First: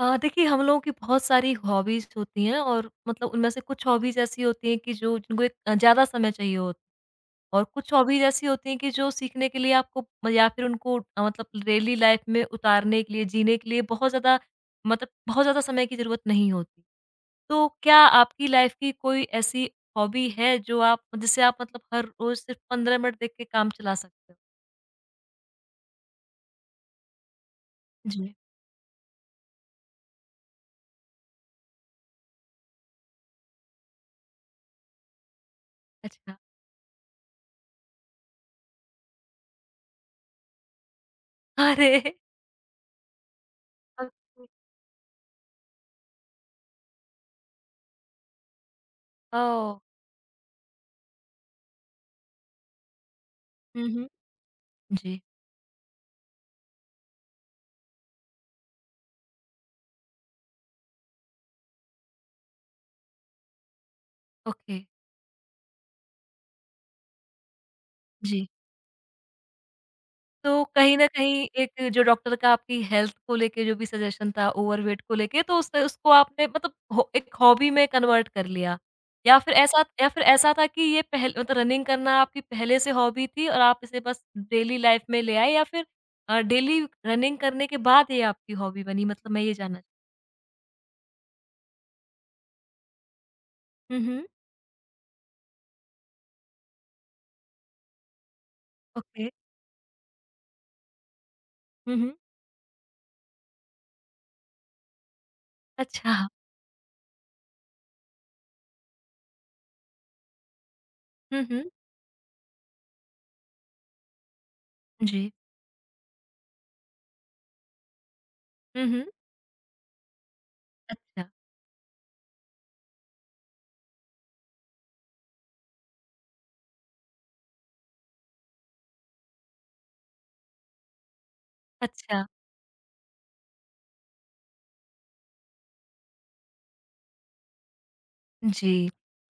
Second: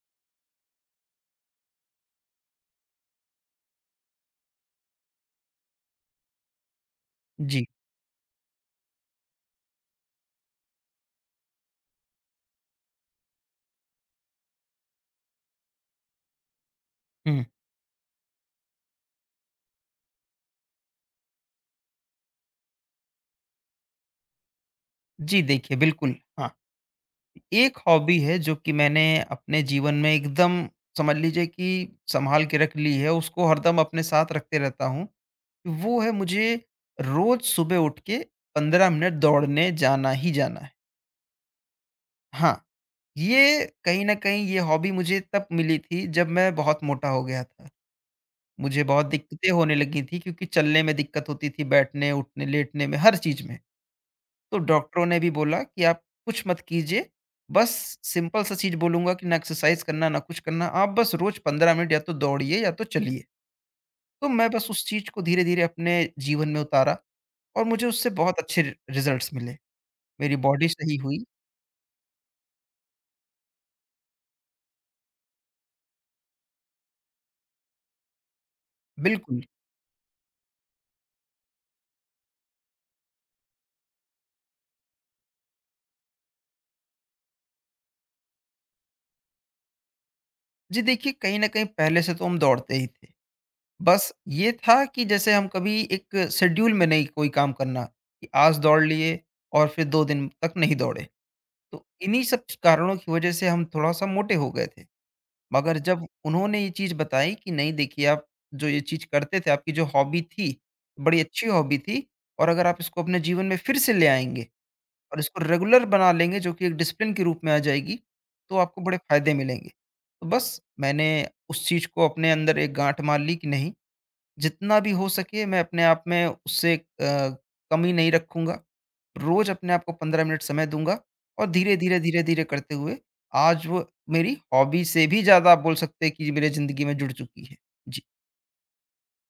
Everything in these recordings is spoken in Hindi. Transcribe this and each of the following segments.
देखिए हम लोगों की बहुत सारी हॉबीज़ होती हैं और मतलब उनमें से कुछ हॉबीज़ ऐसी होती हैं कि जो जिनको एक ज़्यादा समय चाहिए होता है, और जी। कुछ हॉबीज़ ऐसी होती हैं कि जो सीखने के लिए आपको म या फिर उनको मतलब डेली लाइफ में उतारने के लिए, जीने के लिए बहुत ज़्यादा मतलब बहुत ज़्यादा समय की ज़रूरत नहीं होती। हुँ। तो क्या आपकी लाइफ की कोई ऐसी हॉबी है जो आप जिसे आप मतलब हर रोज़ सिर्फ़ 15 मिनट देख के काम चला सकते हो? जी, देखिए बिल्कुल, हाँ। एक हॉबी जी, है जो कि मैंने अपने जीवन में एकदम समझ लीजिए कि सँभाल के रख ली है, उसको हरदम अपने साथ रखते रहता हूँ। वो है अच्छा। मुझे रोज़ सुबह उठ के 15 मिनट दौड़ने जाना ही जाना है। अरे! हाँ, ये कहीं न कहीं ओके, ये हॉबी मुझे तब मिली थी जब मैं बहुत मोटा हो गया था। मुझे बहुत दिक्कतें ओह! होने लगी थी क्योंकि चलने में दिक्कत होती थी, बैठने, उठने, लेटने में, हर चीज़ में। हुँ, हुँ। तो डॉक्टरों ने जी। भी बोला कि आप कुछ मत कीजिए, बस सिंपल सा चीज़ बोलूँगा कि ना एक्सरसाइज़ करना, ना कुछ करना, आप बस रोज़ 15 मिनट या तो दौड़िए या तो चलिए। तो मैं बस ओके। उस चीज़ को धीरे-धीरे अपने जीवन में उतारा और मुझे उससे बहुत जी। अच्छे रि रिज़ल्ट्स मिले। मेरी तो बॉडी सही कहीं न हुई। कहीं एक जो डॉक्टर का आपकी हेल्थ को लेके जो भी सजेशन था ओवरवेट को लेके तो उससे उसको आपने मतलब हो एक हॉबी में कन्वर्ट कर लिया। बिल्कुल। या फिर ऐसा था कि ये पहल मतलब रनिंग करना आपकी पहले से हॉबी थी और आप इसे बस डेली लाइफ़ में ले आए या फिर डेली रनिंग करने के बाद ये आपकी हॉबी बनी? मतलब मैं ये जानना जी देखिए, कहीं न कहीं पहले से तो हम दौड़ते ही थे। हुँ, बस हुँ। ये था कि जैसे हम कभी एक शेड्यूल में नहीं कोई काम करना, कि आज दौड़ लिए ओके। और फिर 2 दिन तक नहीं दौड़े। तो हुँ, हुँ। इन्हीं सब च कारणों की वज़ह से हम थोड़ा-सा मोटे हो गए थे। मगर जब अच्छा। उन्होंने ये चीज़ बताई कि नहीं देखिए आप जो ये चीज़ करते थे, आपकी जो हॉबी थी, बड़ी हुँ, अच्छी हुँ। हॉबी थी और अगर आप इसको अपने जीवन में फिर से ले आएँगे और जी। इसको रेगुलर बना लेंगे जो कि एक डिसिप्लिन के रूप में आ जाएगी, तो आपको हुँ, बड़े हुँ। फ़ायदे मिलेंगे। तो बस मैंने अच्छा, उस चीज़ को अपने अंदर एक गाँठ मार ली कि नहीं, जितना भी हो सके मैं अपने आप में उससे कमी नहीं रखूँगा। रोज़ अपने आप को 15 मिनट समय दूँगा और धीरे-धीरे, अच्छा। धीरे-धीरे करते हुए आज वो मेरी हॉबी से भी ज़्यादा आप बोल सकते हैं कि मेरे ज़िंदगी में जुड़ चुकी है। जी। जी।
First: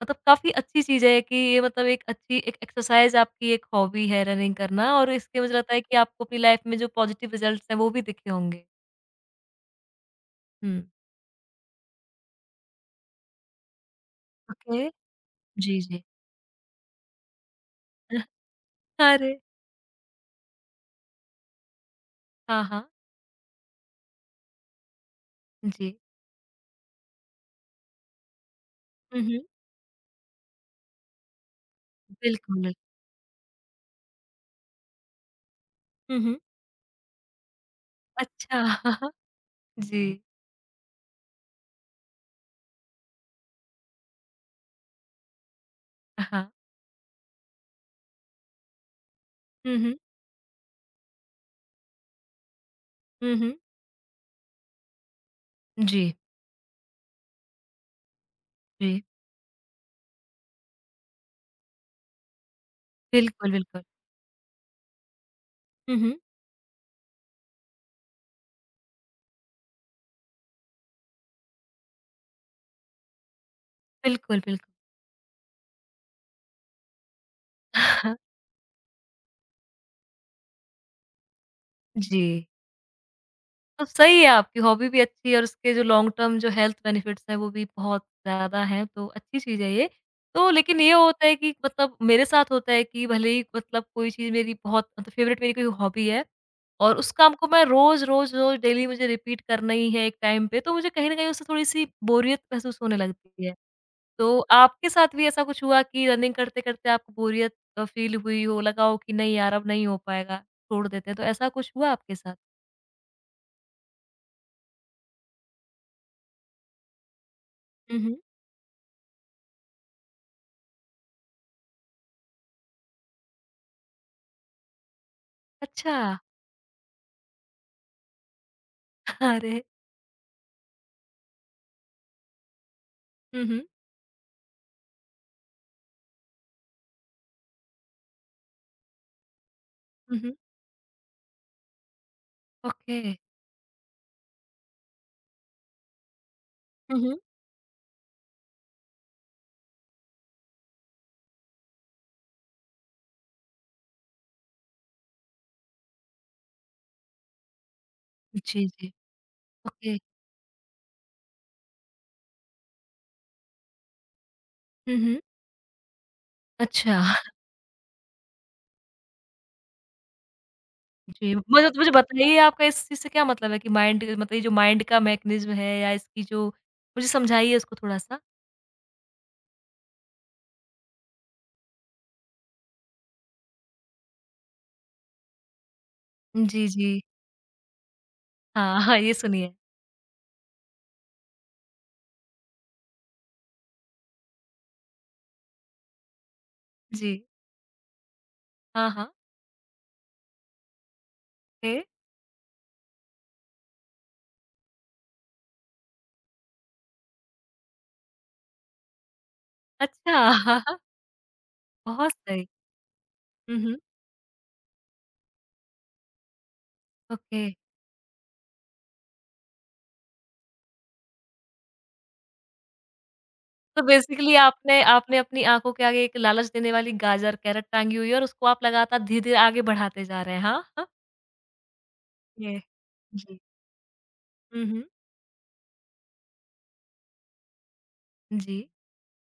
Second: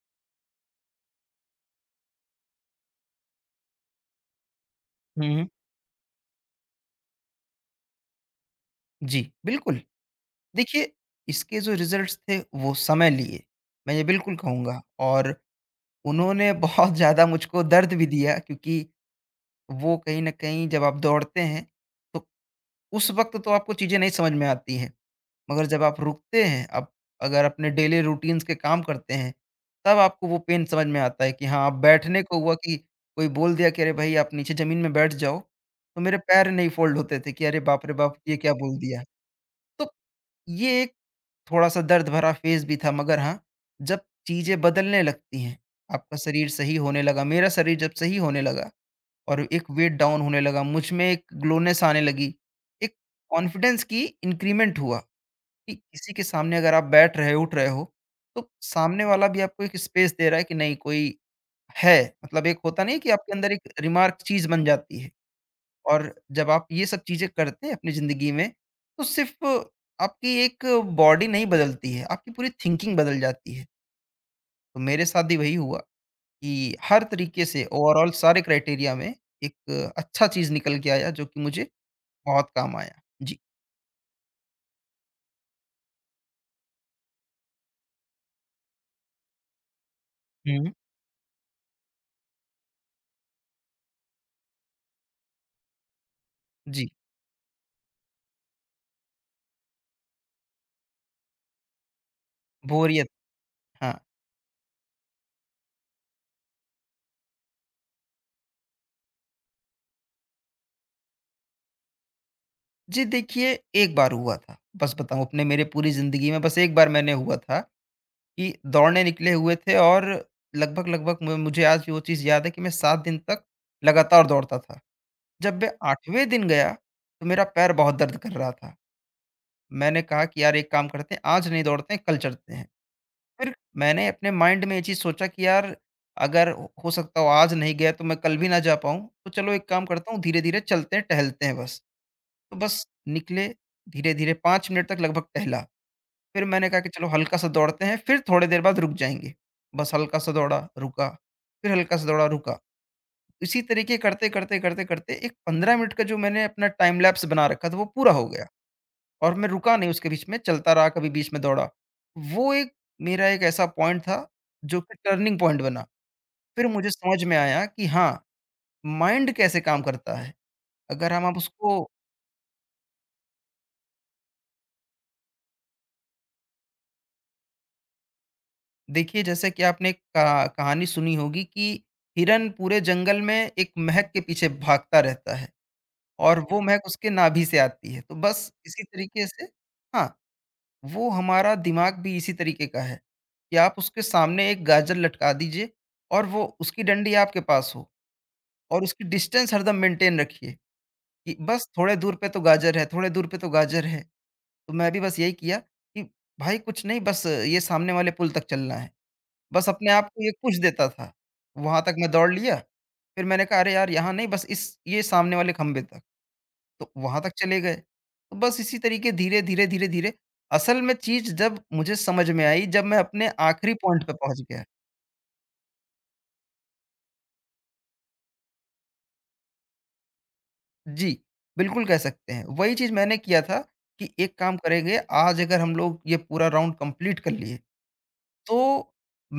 मतलब काफ़ी अच्छी चीज़ है कि ये मतलब एक अच्छी एक एक्सरसाइज़ आपकी एक हॉबी है रनिंग करना और हुँ, इसके हुँ। मुझे लगता है कि आपको अपनी लाइफ़ में जो पॉज़िटिव रिज़ल्ट्स हैं, वो भी दिखे होंगे। जी, बिल्कुल। हुँ। देखिए, इसके जो रिज़ल्ट्स थे वो समय लिए, मैं ये बिल्कुल कहूँगा। ओके। और जी, जी। उन्होंने बहुत ज़्यादा मुझको दर्द भी दिया क्योंकि अरे! वो कहीं न कहीं जब आप दौड़ते हैं, तो हाँ, हाँ। उस वक़्त तो आपको चीज़ें नहीं समझ में आती हैं। मगर जब जी। आप रुकते हैं, आप अगर अपने डेली रूटीन्स के काम करते हुँ, हैं, हुँ। तब आपको वो पेन समझ में आता है कि हाँ, अब बैठने को हुआ बिल्कुल। कि कोई बोल दिया कि, "अरे भई, आप नीचे ज़मीन में बैठ जाओ।" तो मेरे हुँ, हुँ। पैर नहीं फ़ोल्ड होते थे कि अरे बाप रे बाप! ये क्या अच्छा। बोल दिया। तो जी। ये एक थोड़ा-सा दर्द भरा फ़ेज़ भी था, मगर हाँ, जब चीज़ें बदलने लगती हैं, आपका शरीर हाँ। सही होने लगा, मेरा शरीर जब सही होने लगा और एक हुँ, वेट हुँ। डाउन होने लगा, मुझ में एक ग्लोनेस आने लगी, एक हुँ, हुँ। कॉन्फिडेंस की इंक्रीमेंट हुआ। कि किसी जी, के सामने अगर आप बैठ रहे हो, उठ रहे हो, तो जी। सामने वाला भी आपको एक स्पेस दे रहा है कि नहीं कोई है। मतलब एक होता नहीं है कि आपके अंदर बिल्कुल, एक बिल्कुल। रिमार्क चीज़ बन जाती है। हुँ, और हुँ। जब आप ये सब चीज़ें करते हैं अपनी ज़िंदगी में, तो सिर्फ़ आपकी एक बॉडी नहीं बदलती है, आपकी पूरी थिंकिंग बदल जाती है। बिल्कुल, बिल्कुल। तो मेरे साथ भी वही हुआ कि हर तरीके से ओवरॉल सारे क्राइटेरिया में एक अच्छा चीज़ निकल के आया जो कि मुझे जी। बहुत काम आया। जी। तो सही है आपकी हॉबी भी अच्छी है और उसके जो लॉन्ग टर्म जो हेल्थ बेनिफिट्स हैं वो भी बहुत ज़्यादा हैं, तो अच्छी चीज़ है ये। तो हुँ। लेकिन ये होता है कि मतलब मेरे साथ होता है कि भले ही मतलब कोई चीज़ मेरी बहुत मतलब फ़ेवरेट मेरी कोई हॉबी है जी, और उस काम को मैं रोज़, रोज़, रोज़ डेली मुझे रिपीट करना ही है एक टाइम पे, तो मुझे कहीं न कहीं उससे थोड़ी-सी बोरियत महसूस होने बोरियत। लगती है। हाँ। तो आपके साथ भी ऐसा कुछ हुआ कि रनिंग करते-करते आपको बोरियत फ़ील हुई हो, लगा हो कि नहीं यार अब नहीं हो पाएगा, छोड़ देते हैं, तो ऐसा कुछ हुआ आपके साथ? जी देखिए, एक बार हुआ था। बस बताऊँ, अपने मेरे पूरी ज़िंदगी में बस एक बार मैंने हुआ था हुँ, हुँ। कि दौड़ने निकले हुए थे और लगभग-लगभग म मुझे आज भी वो चीज़ याद है कि मैं 7 दिन तक लगातार दौड़ता था। जब मैं अच्छा। 8वें दिन गया, तो मेरा पैर बहुत दर्द कर रहा था। अरे! मैंने कहा कि यार एक काम करते हैं, आज नहीं दौड़ते हैं, कल चलते हैं। हुँ, फिर हुँ। मैंने अपने माइंड में ये चीज़ सोचा कि यार अगर हो सकता हो आज नहीं गया तो मैं कल भी ना जा पाऊँ, तो चलो एक काम करता हुँ, हूँ, हुँ। धीरे-धीरे चलते हैं, टहलते हैं बस। तो बस ओके। निकले, धीरे-धीरे 5 मिनट तक लगभग टहला। फिर मैंने कहा कि हुँ, चलो हुँ। हल्का-सा दौड़ते हैं, फिर थोड़ी देर बाद रुक जाएँगे। बस हल्का-सा दौड़ा, रुका, फिर हल्का-सा दौड़ा, रुका। इसी तरीके करते, करते, करते, करते एक 15 मिनट का जो मैंने अपना टाइम लैप्स बना रखा था वो पूरा हो गया। जी, जी। और मैं रुका नहीं ओके। उसके बीच में, चलता रहा, कभी बीच में दौड़ा। वो एक मेरा एक ऐसा पॉइंट था, जो कि हुँ, हुँ। टर्निंग पॉइंट बना। फिर मुझे अच्छा। समझ में आया कि हाँ, माइंड कैसे काम करता है। अगर हम जी, आप मतलब तो उसको मुझे बताइए आपका इस चीज़ से क्या मतलब है कि माइंड मतलब ये जो माइंड का मैकेनिज़्म है या इसकी जो मुझे समझाइए उसको थोड़ा-सा? देखिए, जैसे कि आपने एक कहानी सुनी होगी कि हिरन पूरे जंगल में एक महक के पीछे भागता रहता है और वो जी, महक जी। उसके नाभि से आती है। तो बस हाँ, इसी हाँ, ये तरीके से सुनिए। हाँ, वो हमारा दिमाग भी इसी तरीके का है कि आप उसके सामने एक गाजर लटका दीजिए और वो उसकी जी। डंडी आपके पास हो और हाँ, उसकी हाँ। डिस्टेंस हरदम मेंटेन रखिए कि बस ओके। थोड़े दूर पे तो गाजर है, थोड़े दूर पे तो गाजर है। तो मैं भी बस यही किया कि भाई कुछ नहीं, बस ये सामने वाले पुल तक चलना है, बस अपने आप अच्छा। को ये पुश हाँ, हाँ, देता था, वहां तक मैं बहुत दौड़ सही। लिया। फिर मैंने हुँ, कहा अरे हुँ। यार यहाँ नहीं, बस इस ये सामने वाले खंबे तक। तो वहाँ तक ओके। चले गए। तो बस इसी तरीके धीरे-धीरे, धीरे-धीरे असल में चीज़ जब मुझे समझ में आई, जब मैं अपने आखिरी तो पॉइंट पे बेसिकली पहुँच गया। आपने आपने अपनी आँखों के आगे एक लालच देने वाली गाजर, कैरट टाँगी हुई है और उसको आप लगातार धीरे-धीरे आगे बढ़ाते जा रहे हैं। हाँ? हाँ। जी, बिल्कुल कह सकते हैं। ये। वही चीज़ मैंने जी। किया था कि एक काम हुँ, हुँ। करेंगे, आज अगर हम लोग ये पूरा राउंड कंप्लीट कर लिए, जी। तो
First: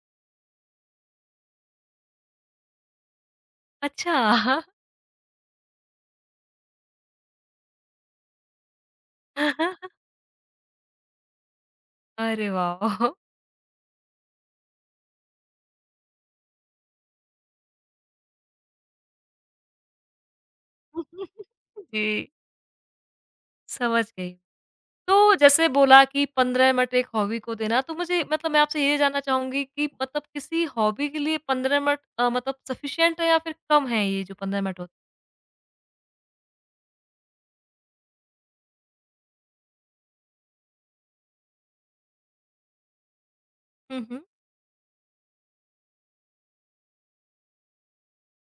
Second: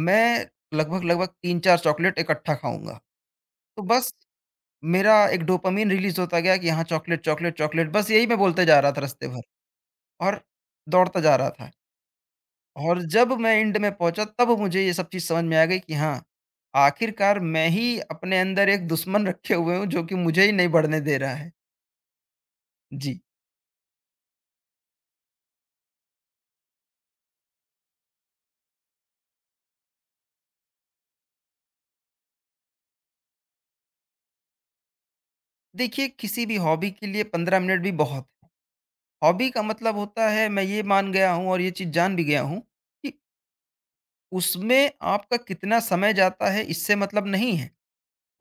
मैं लगभग-लगभग 3-4 चॉकलेट इकट्ठा खाऊँगा। तो बस अच्छा! मेरा एक डोपामाइन रिलीज़ होता गया कि हाँ, चॉकलेट, चॉकलेट, चॉकलेट बस यही मैं बोलते जा रहा था रास्ते भर और दौड़ता जा रहा था। अरे और वाह! जब मैं एंड में पहुँचा तब मुझे ये सब चीज़ समझ में आ गई कि हाँ, आखिरकार मैं ही अपने अंदर एक दुश्मन रखे हुए हूँ जो कि मुझे ही नहीं बढ़ने दे रहा है। जी, जी। समझ गई। तो जैसे बोला कि 15 मिनट एक हॉबी को देना, तो मुझे मतलब मैं आपसे ये जानना चाहूँगी कि मतलब किसी हॉबी के लिए 15 मिनट मतलब सफिशिएंट है या फिर कम है ये जो 15 मिनट होते देखिए, किसी भी हॉबी के लिए 15 मिनट भी बहुत है। हॉबी का मतलब होता है मैं ये मान गया हूँ और ये चीज़ जान भी गया हूँ कि हुँ, हुँ। उसमें आपका कितना समय जाता है इससे मतलब नहीं है।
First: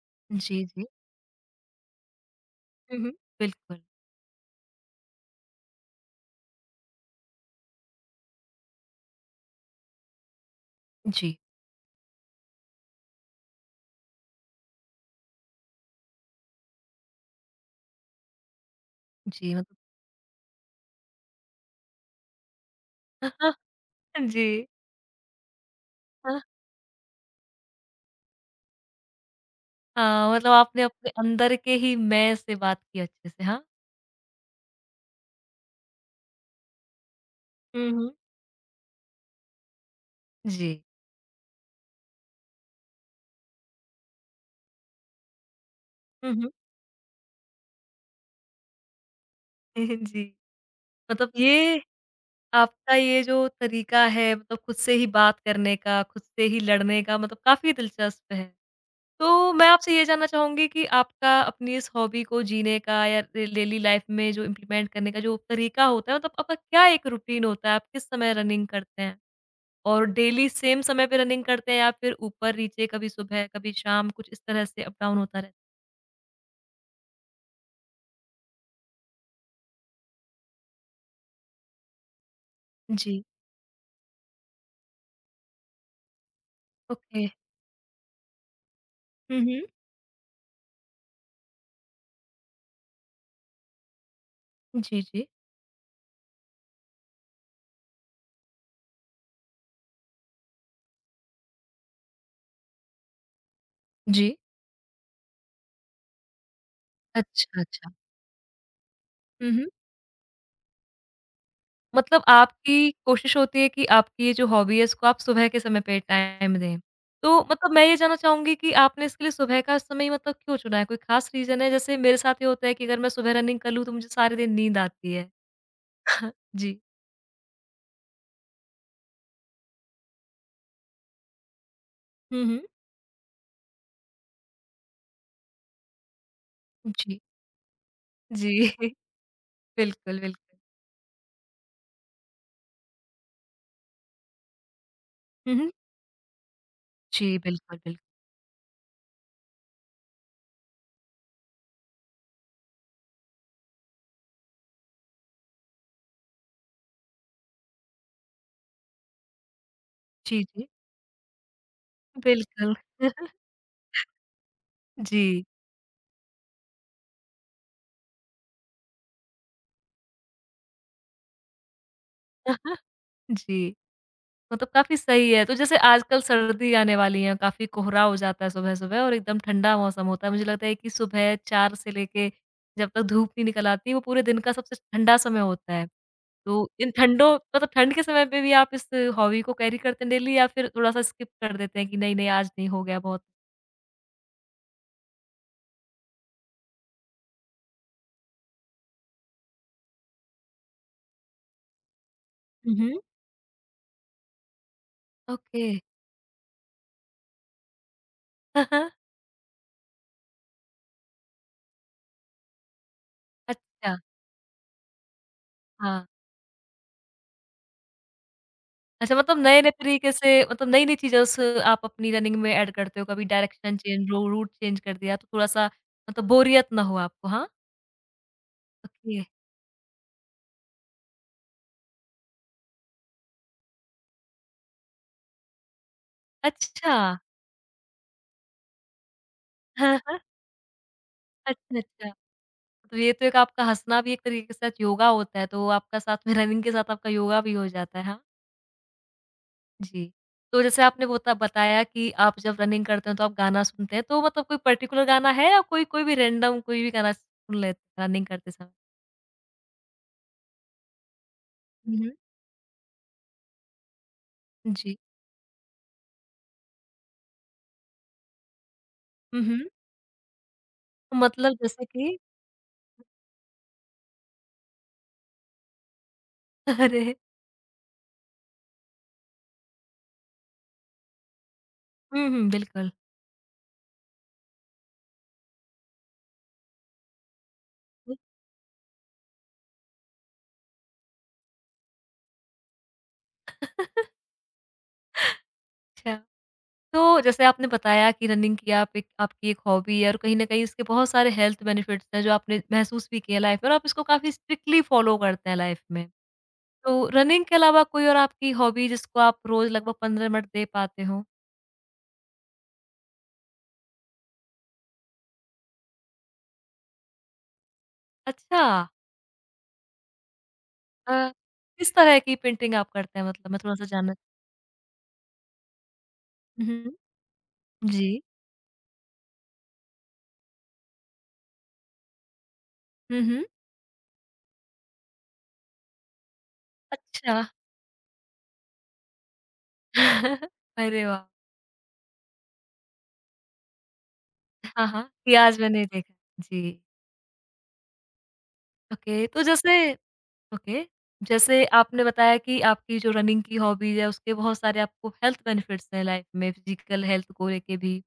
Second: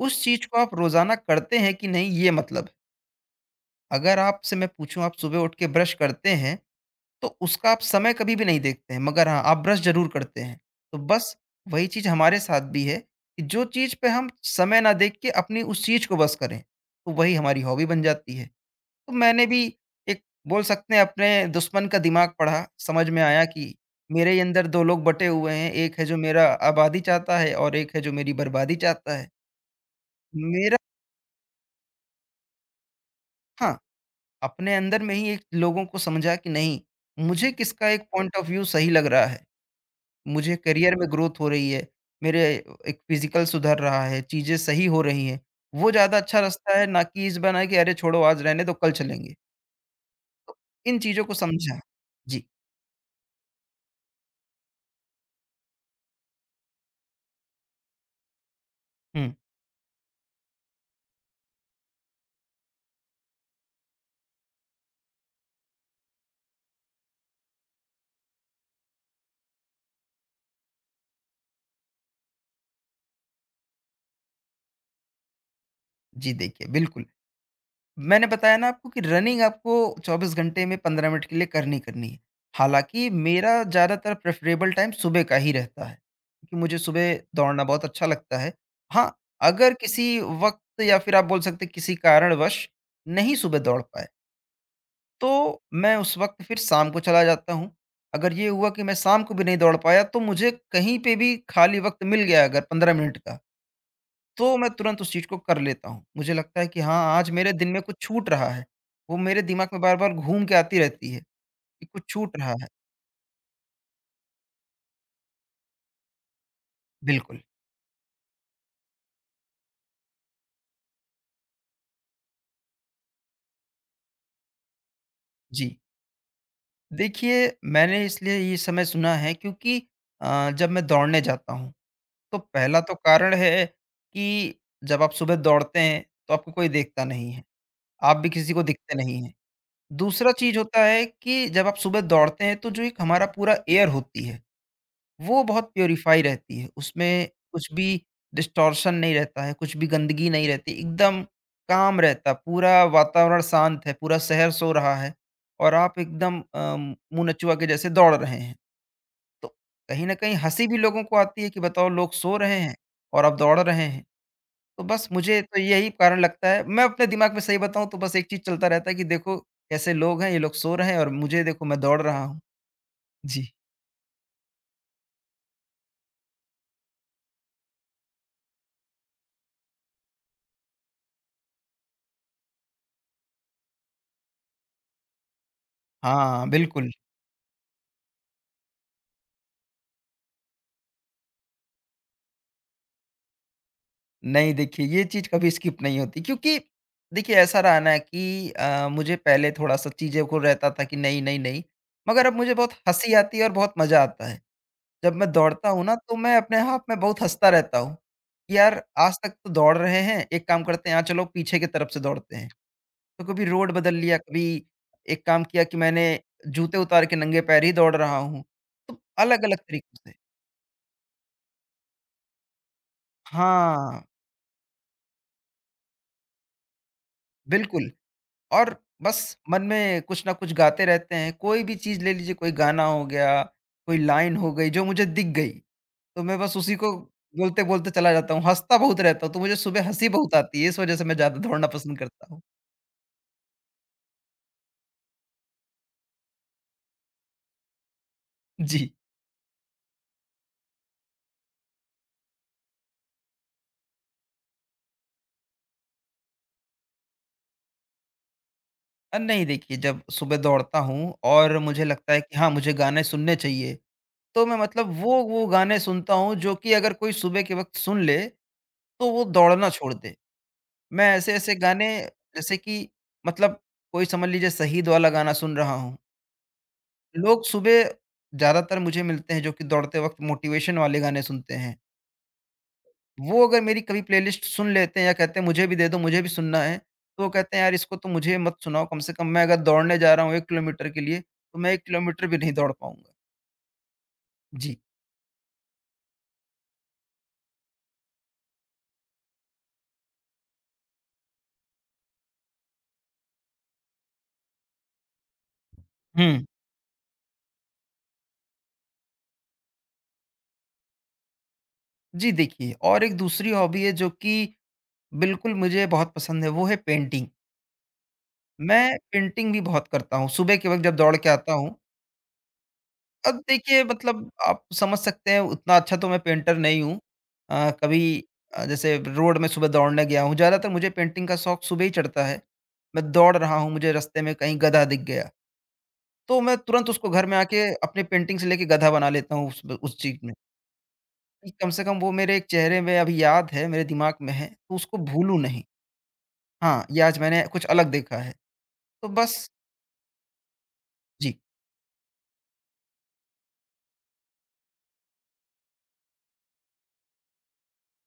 उस चीज़ को जी, आप जी। रोज़ाना करते हैं कि नहीं, ये मतलब है। हुँ, हुँ। बिल्कुल। अगर आपसे मैं पूछूँ आप सुबह उठ के ब्रश करते हैं? तो उसका आप समय कभी भी नहीं देखते हैं, मगर हाँ, आप ब्रश ज़रूर करते हैं। तो बस जी। वही चीज़ हमारे साथ भी है कि जो चीज़ पे हम समय ना देख के अपनी उस चीज़ को बस करें, तो वही हमारी हॉबी बन जाती है। तो मैंने जी, भी मतलब एक बोल सकते हैं अपने दुश्मन का दिमाग पढ़ा, समझ में आया कि मेरे ही जी। अंदर 2 लोग बँटे हुए हैं, एक है जो हाँ, मेरा आबादी चाहता है और एक है जो मेरी बर्बादी चाहता है। हाँ, मतलब मेरा, आपने अपने अंदर के ही मैं से बात की अच्छे से, हाँ? हाँ, अपने अंदर में ही एक लोगों को समझा कि नहीं, मुझे किसका हुँ, एक हुँ। पॉइंट ऑफ व्यू सही लग रहा है। मुझे जी। करियर में ग्रोथ हो रही है, मेरे एक फिज़िकल सुधर रहा है, चीज़ें सही हो रही हैं, वो ज़्यादा हुँ, अच्छा हुँ। रास्ता है, ना कि इस बहाने कि अरे छोड़ो आज रहने दो कल चलेंगे। जी। तो इन चीज़ों मतलब को समझा। ये जी। आपका ये जो तरीका है मतलब खुद से ही बात करने का, खुद से ही लड़ने का मतलब काफ़ी दिलचस्प है। हुँ। तो मैं आपसे ये जानना चाहूँगी कि आपका अपनी इस हॉबी को जीने का या डे डेली लाइफ़ में जो इम्प्लीमेंट करने का जो तरीका होता है मतलब आपका क्या एक रूटीन होता है? आप किस समय रनिंग करते हैं? और डेली सेम समय पे रनिंग करते हैं या फिर ऊपर-नीचे कभी सुबह, कभी शाम कुछ इस तरह से अप-डाउन होता रहता जी देखिए, बिल्कुल। मैंने बताया ना आपको कि रनिंग आपको 24 घंटे में 15 मिनट के लिए करनी करनी है। है? हालाँकि जी। मेरा ज़्यादातर प्रेफ़रेबल टाइम सुबह का ही रहता है, क्योंकि मुझे सुबह ओके। दौड़ना बहुत अच्छा लगता है। हाँ, हुँ, हुँ। अगर किसी वक़्त या फिर आप बोल सकते हैं किसी कारणवश नहीं सुबह दौड़ पाए जी, जी। तो मैं उस वक़्त फिर शाम को चला जाता हूँ। अगर ये हुआ कि मैं शाम को भी नहीं दौड़ पाया तो मुझे कहीं पे भी खाली वक़्त मिल गया अगर 15 मिनट का, जी। तो मैं तुरंत उस चीज़ को कर लेता हूँ। मुझे लगता है कि हाँ, आज मेरे अच्छा, दिन में अच्छा। कुछ छूट रहा है। वो मेरे हुँ, हुँ। दिमाग में बार-बार घूम के आती रहती है कि कुछ मतलब छूट रहा है। आपकी कोशिश होती है कि आपकी ये जो हॉबी है इसको आप सुबह के समय पे टाइम दें। तो बिल्कुल, मतलब मैं ये जानना चाहूँगी कि आपने इसके लिए सुबह का समय ही मतलब क्यों चुना है? कोई ख़ास रीज़न है? जैसे मेरे साथ ये होता है कि अगर मैं सुबह रनिंग कर लूँ तो मुझे सारे दिन नींद आती है। जी। जी। देखिए, मैंने इसलिए ये समय चुना है क्योंकि जब मैं दौड़ने जाता हूँ तो हुँ, हुँ। पहला तो कारण है कि जब आप सुबह दौड़ते हैं तो आपको कोई देखता जी। नहीं है। आप भी जी। किसी को दिखते नहीं हैं। बिल्कुल, दूसरा चीज़ बिल्कुल। होता है कि जब आप सुबह दौड़ते हैं तो जो एक हमारा पूरा एयर होती है, वो हुँ, बहुत हुँ। प्यूरिफ़ाई रहती है। उसमें जी, कुछ बिल्कुल, भी बिल्कुल। डिस्टॉर्शन नहीं रहता है, कुछ भी गंदगी नहीं रहती, एकदम काम रहता है, पूरा वातावरण शांत है, पूरा शहर सो रहा है और आप एकदम मुँह नचुआ के जैसे दौड़ रहे हैं। तो कहीं न कहीं जी, जी। हँसी भी लोगों को आती है कि बताओ लोग सो रहे बिल्कुल। हैं और आप दौड़ रहे हैं। तो बस मुझे जी। तो यही कारण लगता है। मैं अपने दिमाग में सही बताऊँ तो बस एक चीज़ चलता रहता है कि देखो कैसे लोग हैं, ये लोग सो रहे हैं और मुझे देखो मैं दौड़ रहा हूँ। जी। जी। मतलब काफ़ी सही है। तो जैसे आजकल सर्दी आने वाली है, काफ़ी कोहरा हो जाता है सुबह-सुबह और एकदम ठंडा मौसम होता है। मुझे लगता है कि सुबह 4 से लेके जब तक धूप नहीं निकल आती, वो पूरे दिन का सबसे ठंडा समय होता है। हाँ, तो बिल्कुल। इन ठंडों मतलब ठंड के समय पे भी आप इस हॉबी को कैरी करते हैं डेली या फिर थोड़ा-सा स्किप कर देते हैं कि नहीं-नहीं आज नहीं हो गया बहुत? नहीं देखिए, ये चीज़ कभी स्किप नहीं होती, क्योंकि देखिए ऐसा रहा ना कि मुझे पहले थोड़ा-सा चीज़ों को रहता था कि नहीं, नहीं, नहीं। मगर अब मुझे बहुत हुँ, हुँ। हँसी आती है और बहुत मज़ा आता है। जब मैं ओके। दौड़ता हूँ ना तो मैं अपने आप में बहुत हँसता रहता हूँ। कि यार आज तक तो दौड़ रहे हैं, एक काम करते हैं, हाँ, चलो पीछे की तरफ से दौड़ते हैं। तो कभी रोड बदल अच्छा, लिया, कभी एक काम किया कि मैंने हाँ। जूते उतार के नंगे पैर ही दौड़ रहा हूँ। तो अच्छा, मतलब अलग-अलग नए-नए तरीकों तरीके से से मतलब नई-नई चीज़ें उस आप अपनी रनिंग में ऐड करते हो, कभी डायरेक्शन हाँ, चेंज रो रूट चेंज कर दिया, तो थोड़ा-सा मतलब बोरियत ना हो आपको, हाँ? बिल्कुल। और बस ओके, मन में कुछ ना कुछ गाते रहते हैं। कोई भी चीज़ ले लीजिए, कोई गाना हो गया, कोई लाइन हो गई जो मुझे दिख गई, तो मैं बस उसी को अच्छा। बोलते-बोलते चला जाता हूँ। हँसता बहुत रहता हूँ, तो मुझे सुबह हाँ, हँसी हाँ। बहुत आती है, इस वज़ह से मैं ज़्यादा दौड़ना अच्छा, पसंद अच्छा। करता हूँ। तो ये तो एक आपका हँसना भी एक तरीके से साथ योगा होता है, तो आपका साथ में रनिंग के साथ आपका योगा भी हो जाता है, हाँ? जी। जी। तो जैसे आपने बोता बताया कि आप जब रनिंग करते हो तो आप गाना सुनते हैं, तो मतलब कोई पर्टिकुलर गाना है या कोई कोई भी रैंडम कोई भी गाना सुन लेते रनिंग करते समय? नहीं देखिए जब सुबह दौड़ता हूँ और मुझे हुँ, लगता हुँ। है कि हाँ, मुझे गाने सुनने चाहिए। तो मैं मतलब जी। वो गाने सुनता हूँ जो कि अगर कोई सुबह के वक़्त सुन ले, तो वो हुँ, हुँ। दौड़ना छोड़ दे। मैं ऐसे-ऐसे मतलब जैसे गाने कि? जैसे कि मतलब कोई समझ लीजिए शहीद वाला गाना सुन रहा हूँ। अरे! लोग सुबह ज़्यादातर मुझे मिलते हैं जो कि दौड़ते वक़्त मोटिवेशन वाले गाने सुनते हैं। हुँ, हुँ, बिल्कुल। वो अगर मेरी कभी प्लेलिस्ट सुन लेते हैं या कहते हैं मुझे भी दे दो, मुझे भी सुनना है, तो वो कहते हैं यार इसको तो मुझे मत सुनाओ। कम से कम मैं अगर दौड़ने जा रहा हूँ 1 किलोमीटर के लिए, तो मैं 1 किलोमीटर भी नहीं दौड़ पाऊँगा। जी। अच्छा, तो जैसे आपने बताया कि रनिंग की आप एक आपकी एक हॉबी है और कहीं न कहीं इसके बहुत सारे हेल्थ बेनिफिट्स हैं जो आपने महसूस भी किए लाइफ़ में और आप इसको काफ़ी स्ट्रिक्टली फॉलो करते हैं लाइफ़ में। हुँ। तो रनिंग के अलावा कोई और आपकी हॉबी जिसको आप रोज़ लगभग 15 मिनट दे पाते हो? जी देखिए और एक दूसरी हॉबी है जो कि बिल्कुल, मुझे बहुत पसंद है, वो है पेंटिंग। अच्छा मैं पेंटिंग भी बहुत करता हूँ, सुबह के वक़्त जब अ, दौड़ के आता हूँ। किस तरह की पेंटिंग आप करते हैं अब मतलब मैं देखिए थोड़ा-सा जानना मतलब आप समझ सकते हैं उतना अच्छा तो मैं पेंटर हुँ, नहीं हुँ। हूँ। कभी जी। जैसे रोड में सुबह दौड़ने गया हूँ, ज़्यादातर मुझे पेंटिंग का शौक सुबह ही चढ़ता है। मैं हुँ, दौड़ हुँ। रहा हूँ, मुझे रास्ते में कहीं गधा दिख गया, तो मैं तुरंत उसको घर अच्छा। में आके अपनी पेंटिंग से लेके गधा बना लेता हूँ उस चीज़ में, अरे वाह! कि कम से कम वो मेरे एक चेहरे में अभी याद है, मेरे दिमाग में है, तो हाँ, उसको हाँ, ये भूलूँ आज नहीं। मैंने देखा। जी। हाँ, ये आज मैंने कुछ अलग देखा है, तो ओके, तो बस जैसे ओके। जी। जैसे आपने बताया कि आपकी जो रनिंग की हॉबीज़ है, उसके बहुत सारे आपको हेल्थ बेनिफिट्स हैं लाइफ में, फिज़िकल हेल्थ को लेके भी।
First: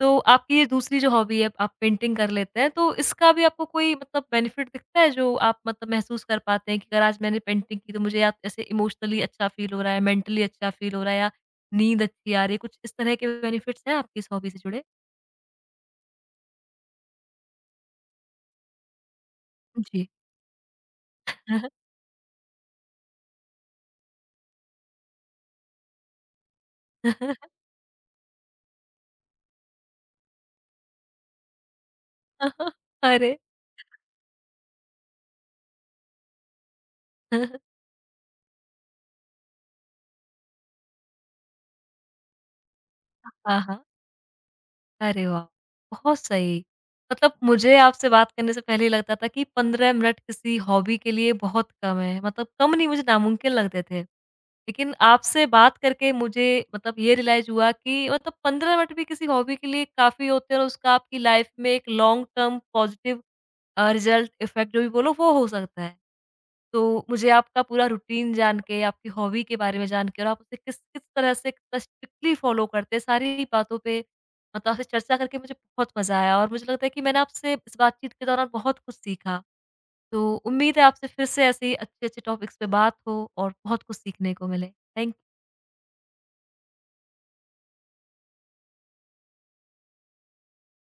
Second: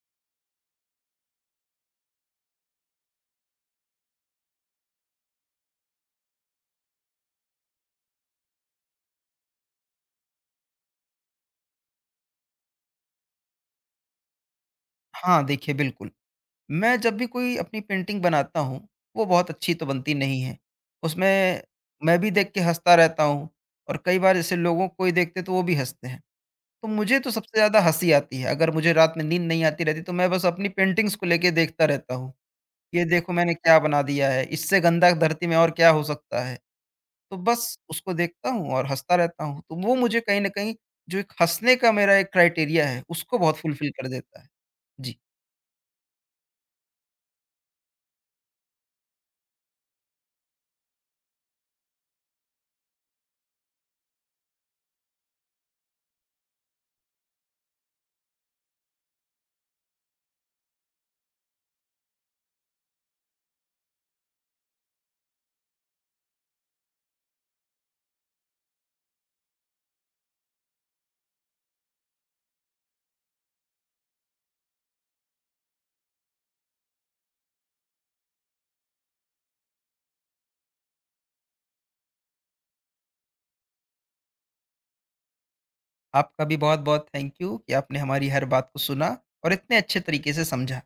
तो आपकी ये दूसरी जो हॉबी है, आप पेंटिंग कर लेते हैं, तो इसका भी आपको कोई मतलब बेनिफिट दिखता है, जो आप मतलब महसूस कर पाते हैं कि अगर आज मैंने पेंटिंग की, तो मुझे या ऐसे इमोशनली अच्छा फ़ील हो रहा है, मेंटली अच्छा फ़ील हो रहा है या नींद अच्छी आ रही है? कुछ इस तरह के बेनिफिट्स हैं आपकी इस हॉबी से जुड़े? हाँ, देखिए बिल्कुल, मैं जब भी कोई अपनी पेंटिंग बनाता हूँ, वो बहुत अच्छी तो जी। बनती नहीं है। उसमें मैं भी देख के हँसता रहता हूँ और कई बार जैसे लोगों को ही देखते तो वो भी हँसते हैं। तो मुझे तो सबसे ज़्यादा हँसी आती है, अगर मुझे रात में नींद नहीं आती रहती तो मैं बस अपनी पेंटिंग्स को लेके देखता रहता हूँ। ये देखो अरे! मैंने क्या बना दिया है, इससे गंदा धरती में और क्या हो सकता है? तो बस उसको देखता हूँ और हँसता रहता हूँ। तो वो मुझे कहीं न कहीं जो एक हँसने का मेरा एक क्राइटेरिया है, उसको बहुत हाँ, हाँ। फुलफ़िल कर देता है। जी। अरे वाह! बहुत सही। मतलब मुझे आपसे बात करने से पहले ही लगता था कि 15 मिनट किसी हॉबी के लिए बहुत कम है, मतलब कम नहीं मुझे नामुमकिन लगते थे। लेकिन आपसे बात करके मुझे मतलब ये रियलाइज़ हुआ कि मतलब 15 मिनट भी किसी हॉबी के लिए काफ़ी होते हैं और उसका आपकी लाइफ़ में एक long term positive result effect जो भी बोलो वो हो सकता है। तो मुझे आपका पूरा रूटीन जान के, आपकी हॉबी के बारे में जान के और आप उसे किस किस तरह से कितना स्ट्रिक्टली फ़ॉलो करते हैं, सारी बातों पे मतलब आपसे चर्चा करके मुझे बहुत मज़ा आया और मुझे लगता है कि मैंने आपसे इस बातचीत के दौरान बहुत कुछ सीखा। तो उम्मीद है आपसे फिर से ऐसे ही अच्छे-अच्छे टॉपिक्स पे बात हो और बहुत कुछ सीखने को मिले। Thank you. आपका भी बहुत-बहुत थैंक यू कि आपने हमारी हर बात को सुना और इतने अच्छे तरीके से समझा।